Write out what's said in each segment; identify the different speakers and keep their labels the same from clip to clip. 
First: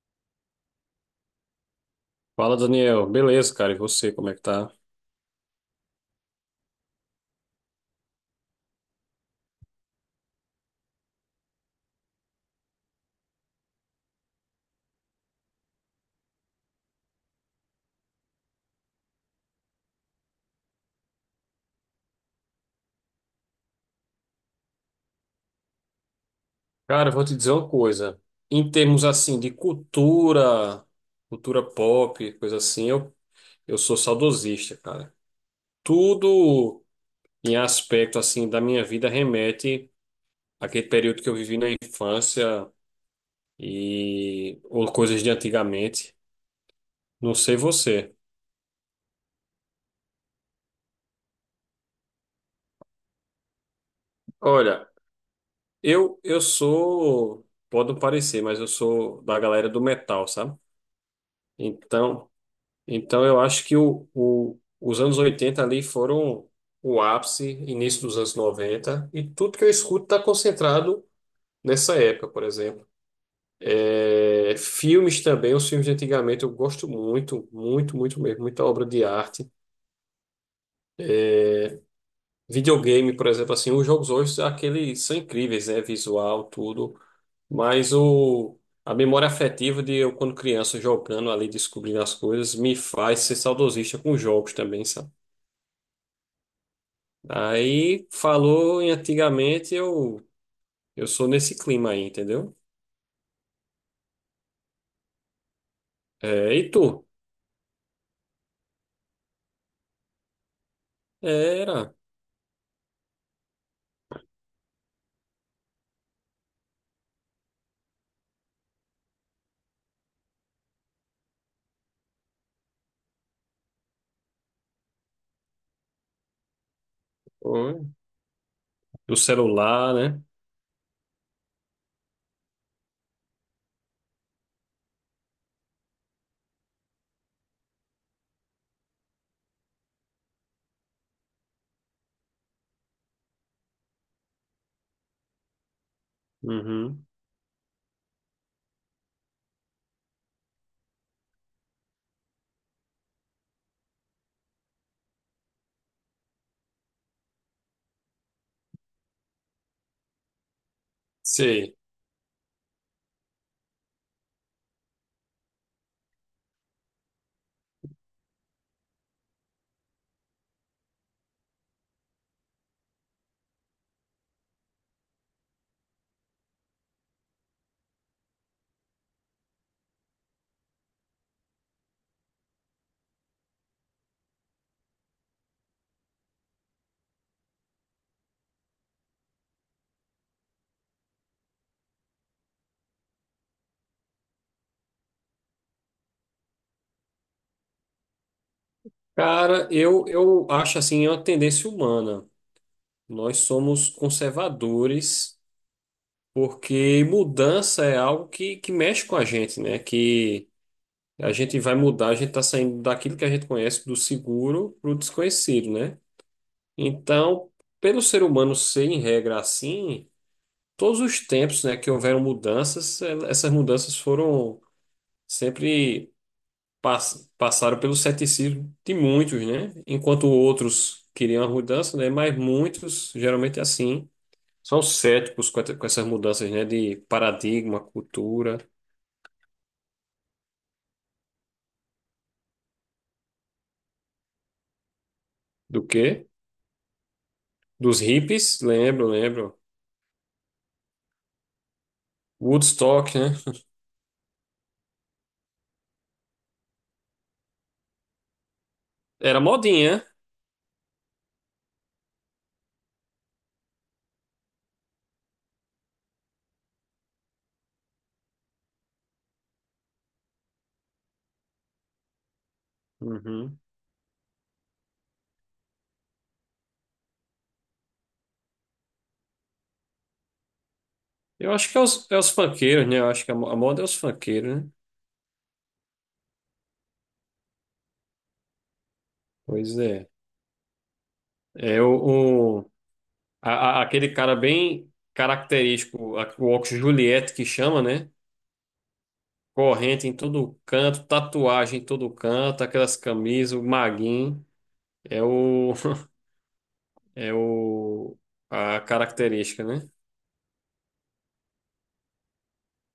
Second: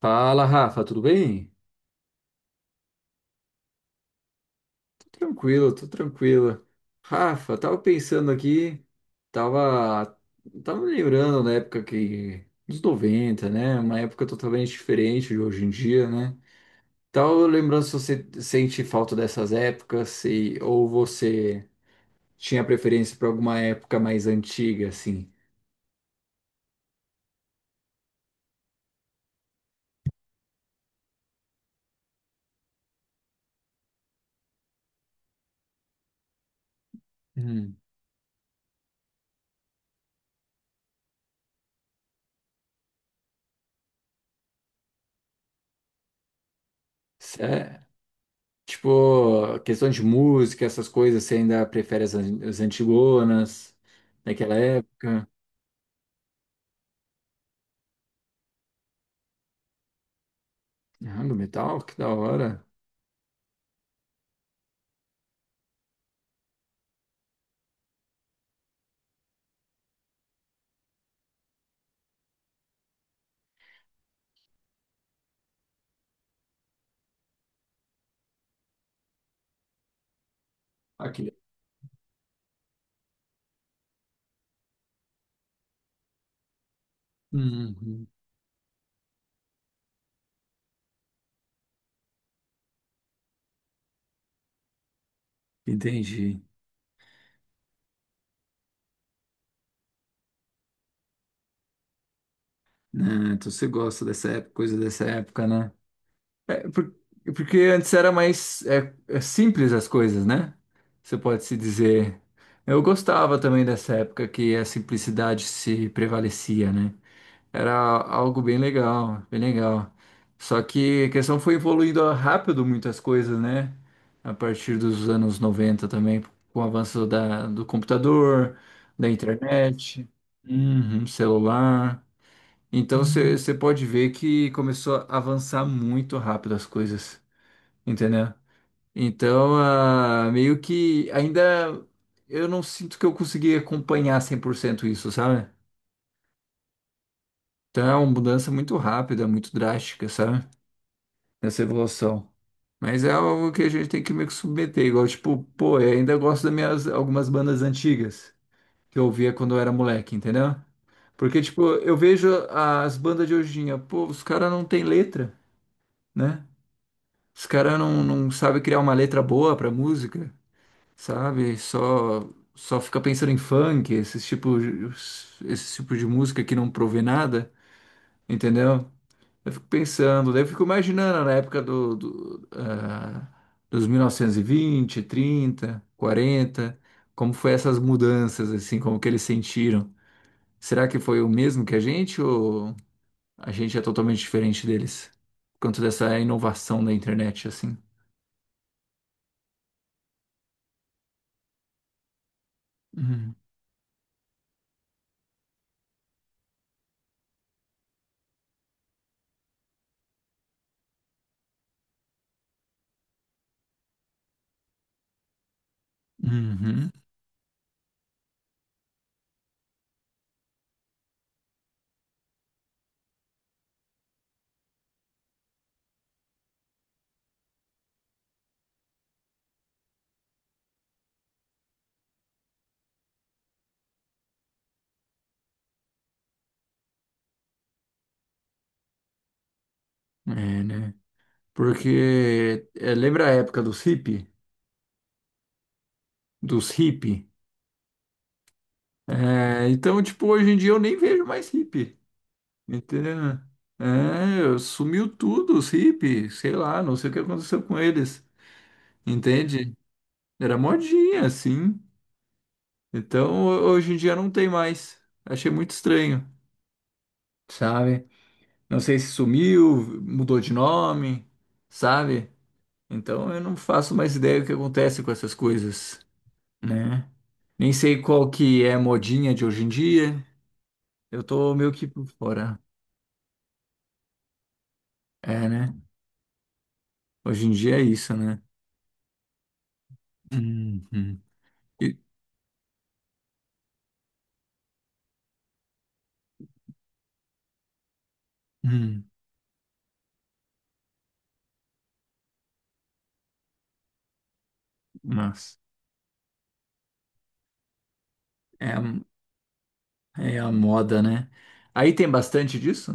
Speaker 1: Fala, Rafa, tudo bem?
Speaker 2: Fala, Daniel. Beleza, cara. E você, como é que tá?
Speaker 1: Tô tranquilo, tô tranquilo. Rafa, tava pensando aqui, tava, tava me lembrando da época que, dos 90, né? Uma época totalmente diferente de hoje em dia, né? Tava lembrando se você sente falta dessas épocas, se, ou você tinha preferência por alguma época mais antiga, assim.
Speaker 2: Cara, eu vou te dizer uma coisa. Em termos assim de cultura, cultura pop, coisa assim, eu sou saudosista, cara. Tudo em
Speaker 1: Hum.
Speaker 2: aspecto assim da minha vida remete àquele período que eu vivi na infância e ou coisas de antigamente. Não sei
Speaker 1: Cé-
Speaker 2: você.
Speaker 1: Tipo, questão de música, essas coisas, você ainda prefere as antigonas daquela
Speaker 2: Olha,
Speaker 1: época?
Speaker 2: eu sou, pode não parecer, mas eu sou da galera do metal, sabe?
Speaker 1: Ah, do metal? Que da
Speaker 2: Então,
Speaker 1: hora.
Speaker 2: Então, eu acho que os anos 80 ali foram o ápice, início dos anos 90 e tudo que eu escuto está concentrado nessa época, por exemplo. É, filmes também, os filmes de antigamente eu gosto muito, muito, muito mesmo, muita obra de arte.
Speaker 1: Aqui.
Speaker 2: Videogame, por exemplo, assim, os jogos hoje, aqueles são incríveis, né? Visual, tudo, mas
Speaker 1: Uhum,
Speaker 2: o, a memória afetiva de eu, quando criança, jogando ali, descobrindo as coisas, me faz ser saudosista com jogos também.
Speaker 1: entendi.
Speaker 2: Aí falou em antigamente, eu sou nesse clima aí, entendeu?
Speaker 1: Ah, então você gosta dessa época, coisa dessa época, né?
Speaker 2: É,
Speaker 1: É,
Speaker 2: e
Speaker 1: por-
Speaker 2: tu?
Speaker 1: Porque antes era mais é simples as coisas, né? Você pode se
Speaker 2: Era.
Speaker 1: dizer. Eu gostava também dessa época que a simplicidade se prevalecia, né? Era algo bem legal, bem legal. Só que a questão foi evoluindo rápido muitas coisas, né? A partir dos anos 90 também, com o avanço da, do
Speaker 2: Oi.
Speaker 1: computador, da
Speaker 2: O celular,
Speaker 1: internet,
Speaker 2: né?
Speaker 1: uhum, celular. Então você pode ver que começou a avançar muito rápido as coisas, entendeu? Então, meio que ainda eu não sinto que eu consegui acompanhar 100% isso, sabe?
Speaker 2: Uhum.
Speaker 1: Então é uma mudança muito rápida, muito drástica, sabe? Nessa evolução. Mas é algo que a gente tem que meio que submeter, igual, tipo, pô, eu ainda gosto das minhas algumas bandas antigas que eu ouvia quando eu era moleque, entendeu? Porque, tipo,
Speaker 2: Sei.
Speaker 1: eu vejo as bandas de hoje em dia, pô, os caras não tem letra, né? Os caras não sabem criar uma letra boa pra música, sabe? Só fica pensando em funk, esses tipo de música que não provê nada, entendeu? Eu fico pensando, daí eu fico imaginando na época dos 1920, 30, 40, como foi essas mudanças, assim, como que eles sentiram. Será que foi o mesmo que a gente ou a gente é totalmente diferente deles? Por conta dessa inovação da internet, assim.
Speaker 2: Cara, eu acho assim, é uma tendência humana.
Speaker 1: Uhum.
Speaker 2: Nós somos conservadores porque mudança é algo que mexe com a gente, né? Que a gente vai mudar, a gente tá saindo daquilo que a gente conhece, do seguro para o desconhecido, né?
Speaker 1: Uhum.
Speaker 2: Então, pelo ser humano ser em regra assim, todos os tempos, né, que houveram mudanças, essas mudanças foram sempre passaram pelo ceticismo de muitos, né? Enquanto outros queriam a mudança, né? Mas muitos, geralmente é assim, são céticos com essas mudanças, né, de paradigma, cultura,
Speaker 1: É, né? Porque é, lembra a época dos hippie?
Speaker 2: do quê?
Speaker 1: Dos hippie?
Speaker 2: Dos hippies, lembro, lembro.
Speaker 1: É, então, tipo, hoje em dia eu nem vejo mais hippie.
Speaker 2: Woodstock, né?
Speaker 1: Entendeu? É, sumiu tudo, os hippies, sei lá, não sei o que aconteceu com eles,
Speaker 2: Era
Speaker 1: entende?
Speaker 2: modinha.
Speaker 1: Era modinha, assim. Então, hoje em dia não tem mais. Achei muito estranho, sabe? Não sei se sumiu, mudou de nome, sabe? Então, eu não
Speaker 2: Uhum.
Speaker 1: faço mais ideia do que acontece com essas coisas, né? Nem sei qual que é a modinha de hoje em dia. Eu
Speaker 2: Eu
Speaker 1: tô meio
Speaker 2: acho que
Speaker 1: que por
Speaker 2: é os
Speaker 1: fora.
Speaker 2: funkeiros, né? Eu acho que a a moda é os funkeiros, né?
Speaker 1: É, né? Hoje em dia é isso, né?
Speaker 2: Pois é.
Speaker 1: Uhum.
Speaker 2: É
Speaker 1: E-
Speaker 2: o. Aquele cara bem característico, o óculos Juliette que chama, né?
Speaker 1: Hum.
Speaker 2: Corrente em todo canto, tatuagem em todo canto, aquelas camisas, o maguinho. É
Speaker 1: Mas
Speaker 2: o. É o.
Speaker 1: é,
Speaker 2: A
Speaker 1: a-
Speaker 2: característica, né?
Speaker 1: é a moda, né? Aí tem bastante disso?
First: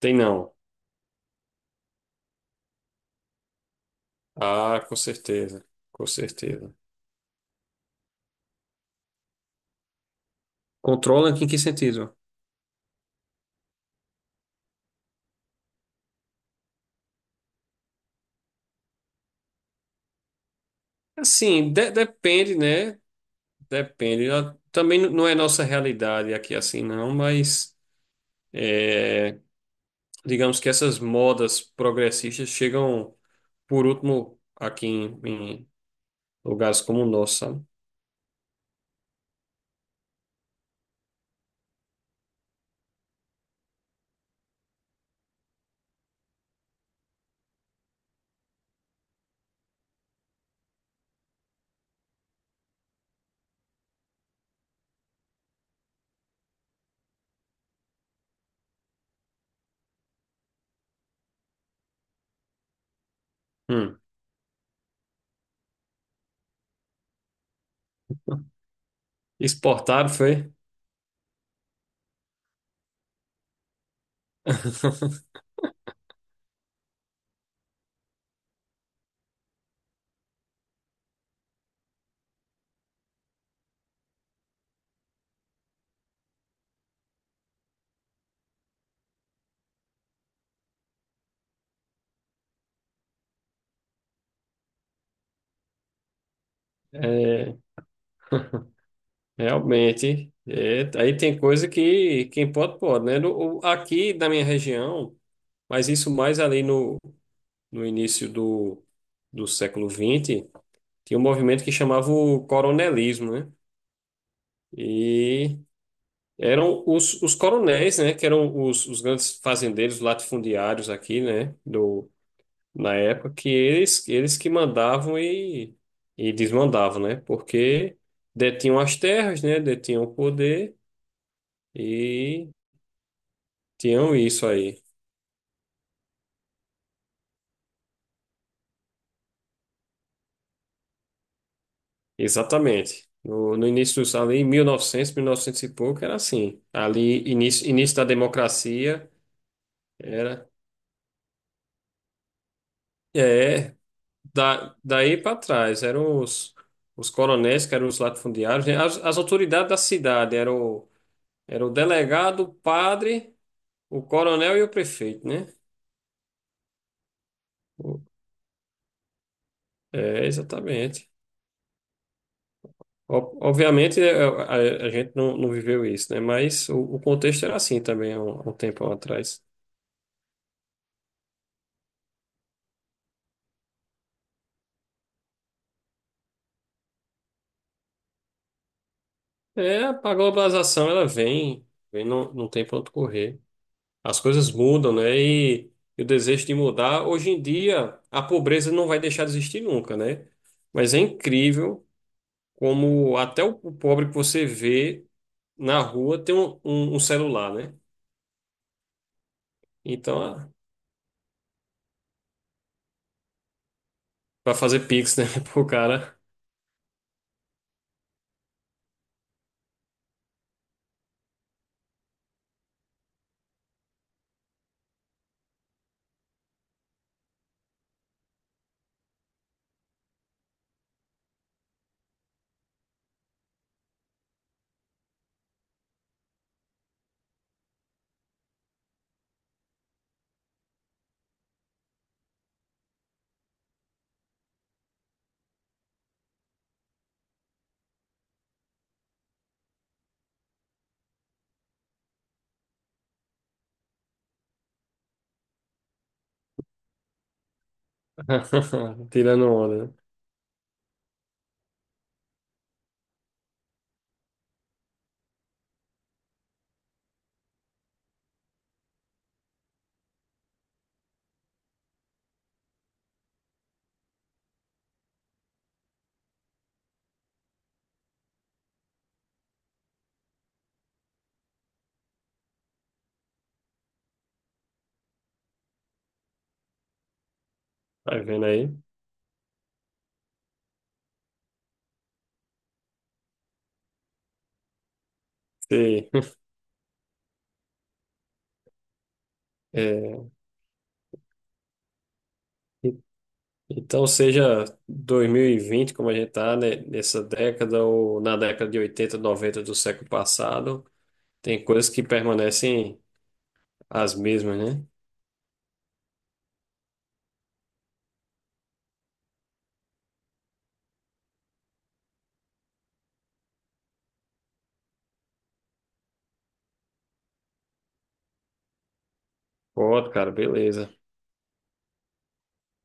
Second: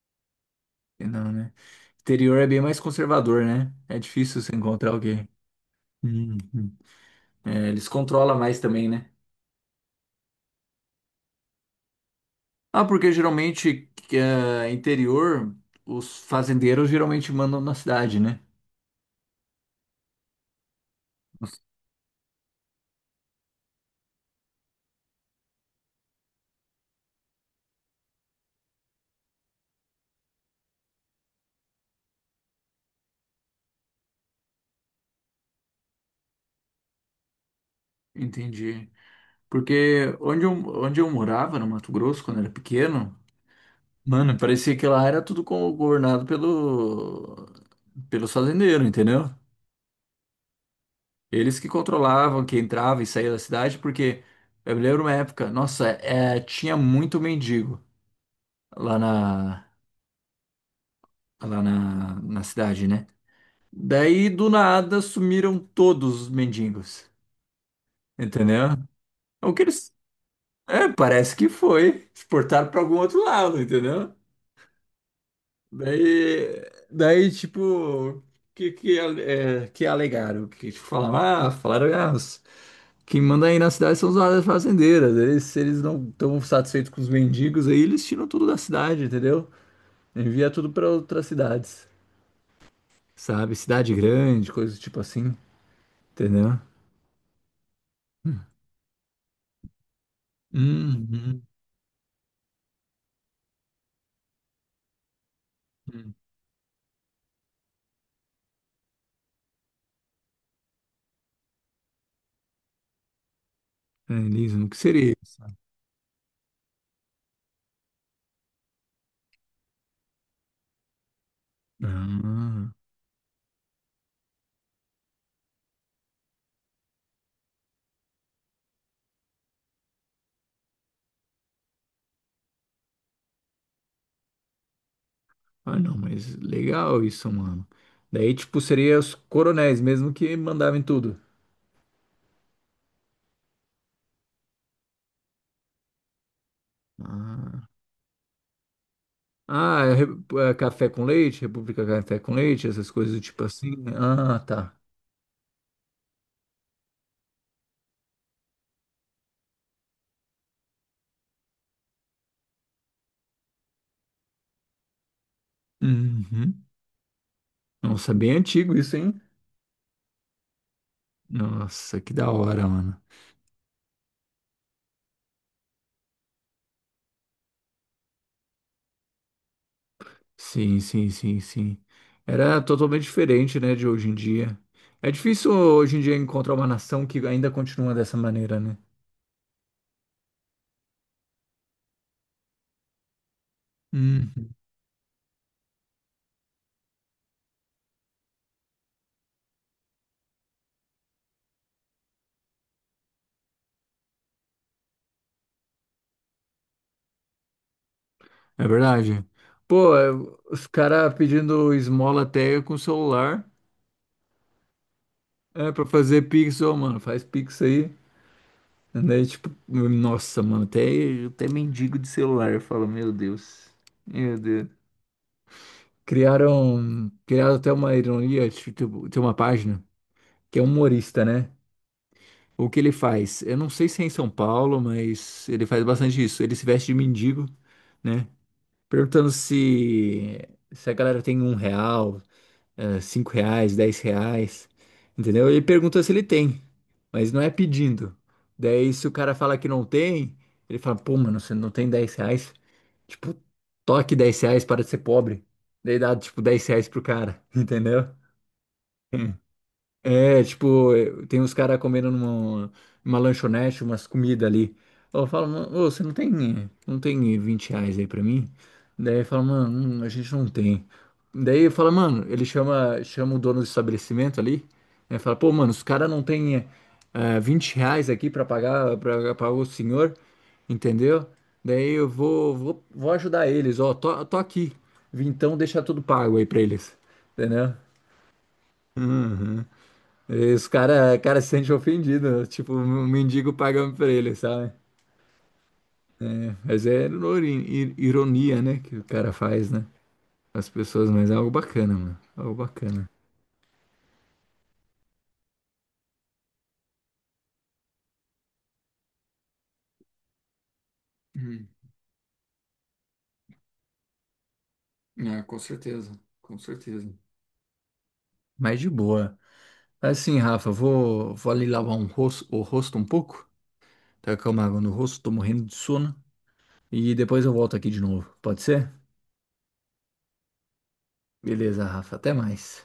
Speaker 2: Tem não.
Speaker 1: Não, né? Interior é bem mais conservador, né? É difícil você
Speaker 2: Ah,
Speaker 1: encontrar
Speaker 2: com
Speaker 1: alguém.
Speaker 2: certeza. Com
Speaker 1: Uhum.
Speaker 2: certeza.
Speaker 1: É, eles controlam mais também, né?
Speaker 2: Controla em que sentido?
Speaker 1: Ah, porque geralmente que, é, interior, os fazendeiros geralmente mandam na cidade, né? Nossa,
Speaker 2: Assim, depende, né? Depende. Ah, também não é nossa realidade aqui assim, não, mas, é, digamos que essas modas progressistas chegam por último aqui em lugares como o nosso, sabe?
Speaker 1: entendi. Porque onde eu morava, no Mato Grosso, quando era pequeno, mano, parecia que lá era tudo governado pelo, pelos fazendeiros, entendeu? Eles que controlavam, que entrava e saía da cidade, porque eu me lembro uma época, nossa, é, tinha muito mendigo lá na, na cidade, né?
Speaker 2: Hum.
Speaker 1: Daí do nada sumiram todos os mendigos, entendeu? O que eles,
Speaker 2: Exportado foi?
Speaker 1: é, parece que foi, exportaram para algum outro lado, entendeu? Daí, daí tipo, que, que alegaram? Que tipo, falaram, falaram, quem manda aí na cidade são os áreas fazendeiras. Eles, se eles não estão satisfeitos com os mendigos aí, eles tiram tudo da cidade, entendeu? Envia tudo para outras cidades, sabe? Cidade grande, coisa tipo assim, entendeu?
Speaker 2: É, realmente. É, aí tem
Speaker 1: Uhum.
Speaker 2: coisa que quem pode, pode, né? Aqui na minha região, mas isso mais ali no, no início do século vinte tinha um movimento que chamava o coronelismo, né?
Speaker 1: É, Liso, o que seria isso?
Speaker 2: E eram os coronéis, né? Que eram os grandes fazendeiros latifundiários aqui, né?
Speaker 1: Ah,
Speaker 2: Na época que eles que mandavam e desmandavam, né? Porque detinham as terras, né? Detinham o poder e tinham isso aí.
Speaker 1: não, mas legal isso, mano. Daí, tipo, seria os coronéis mesmo que mandavam em tudo.
Speaker 2: Exatamente. No início dos, ali, em 1900, novecentos e pouco, era assim. Ali, início,
Speaker 1: Ah,
Speaker 2: início da democracia,
Speaker 1: ah é
Speaker 2: era...
Speaker 1: é café com leite, República Café com Leite, essas coisas do tipo
Speaker 2: É,
Speaker 1: assim, né? Ah,
Speaker 2: da,
Speaker 1: tá.
Speaker 2: daí para trás, eram os coronéis, que eram os latifundiários, né? As autoridades da cidade, era o delegado, o padre... O coronel e o prefeito, né?
Speaker 1: Uhum. Nossa, bem antigo isso, hein?
Speaker 2: É, exatamente.
Speaker 1: Nossa, que da hora, mano.
Speaker 2: Obviamente, a gente não viveu isso, né? Mas o contexto era assim também há há um tempo atrás.
Speaker 1: Sim, sim, sim, sim. Era totalmente diferente, né, de hoje em dia. É difícil hoje em dia encontrar uma nação que ainda continua dessa maneira, né?
Speaker 2: É, a globalização, ela vem, vem não, não tem para onde correr. As
Speaker 1: Hum,
Speaker 2: coisas mudam, né? E o desejo de mudar, hoje em dia, a pobreza não vai deixar de existir nunca, né? Mas é incrível como até o pobre que você vê na rua tem um celular, né?
Speaker 1: é verdade. Pô, é,
Speaker 2: Então,
Speaker 1: os caras pedindo esmola até com o celular,
Speaker 2: para fazer pix, né, pro
Speaker 1: é, pra
Speaker 2: cara.
Speaker 1: fazer pix, ô, mano, faz pix aí. Daí, tipo, nossa, mano, até mendigo de celular, eu falo, meu Deus. Meu Deus. Criaram até uma ironia, tipo, tem uma página que é humorista, né? O que ele faz? Eu não sei se é em São Paulo, mas ele faz bastante isso. Ele se veste de mendigo, né? Perguntando se a galera tem R$ 1, R$ 5, R$ 10, entendeu? Ele pergunta se ele tem, mas não é pedindo. Daí, se o cara fala que não tem, ele fala, pô, mano, você não tem R$ 10? Tipo, toque R$ 10 para de ser pobre. Daí dá, tipo, R$ 10 pro cara, entendeu?
Speaker 2: Tirando onda, né?
Speaker 1: É, tipo, eh, tem uns caras comendo numa lanchonete, umas comidas ali. Eu falo, mano, ô, você não tem R$ 20 aí pra mim? Daí fala, mano, a gente não tem. Daí fala, mano, ele chama o dono do estabelecimento ali, né? Fala, pô, mano, os caras não tem R$ 20 aqui pra pagar o senhor, entendeu? Daí eu vou ajudar eles, ó, tô aqui. Vim, então deixa tudo pago aí pra eles, entendeu?
Speaker 2: Tá vendo aí?
Speaker 1: Uhum. Esse cara se sente ofendido, tipo, um mendigo pagando pra ele, sabe?
Speaker 2: Sim.
Speaker 1: Mas é ironia, né, que o cara faz, né?
Speaker 2: É,
Speaker 1: As pessoas, mas é algo bacana, mano. Algo
Speaker 2: e-
Speaker 1: bacana.
Speaker 2: então, seja 2020, como a gente está nessa década, ou na década de 80, 90 do século passado, tem
Speaker 1: Hum.
Speaker 2: coisas que permanecem as mesmas, né?
Speaker 1: É, com certeza, com certeza. Mas de boa. Assim, Rafa, vou ali lavar um rosto, o rosto um pouco. Tacar uma água no rosto, tô morrendo de sono. E depois eu volto aqui de novo. Pode ser?
Speaker 2: Pode, cara, beleza.
Speaker 1: Beleza, Rafa, até mais.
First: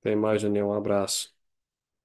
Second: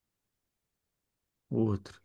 Speaker 2: Até mais, Daniel. Um abraço.
Speaker 1: Outro.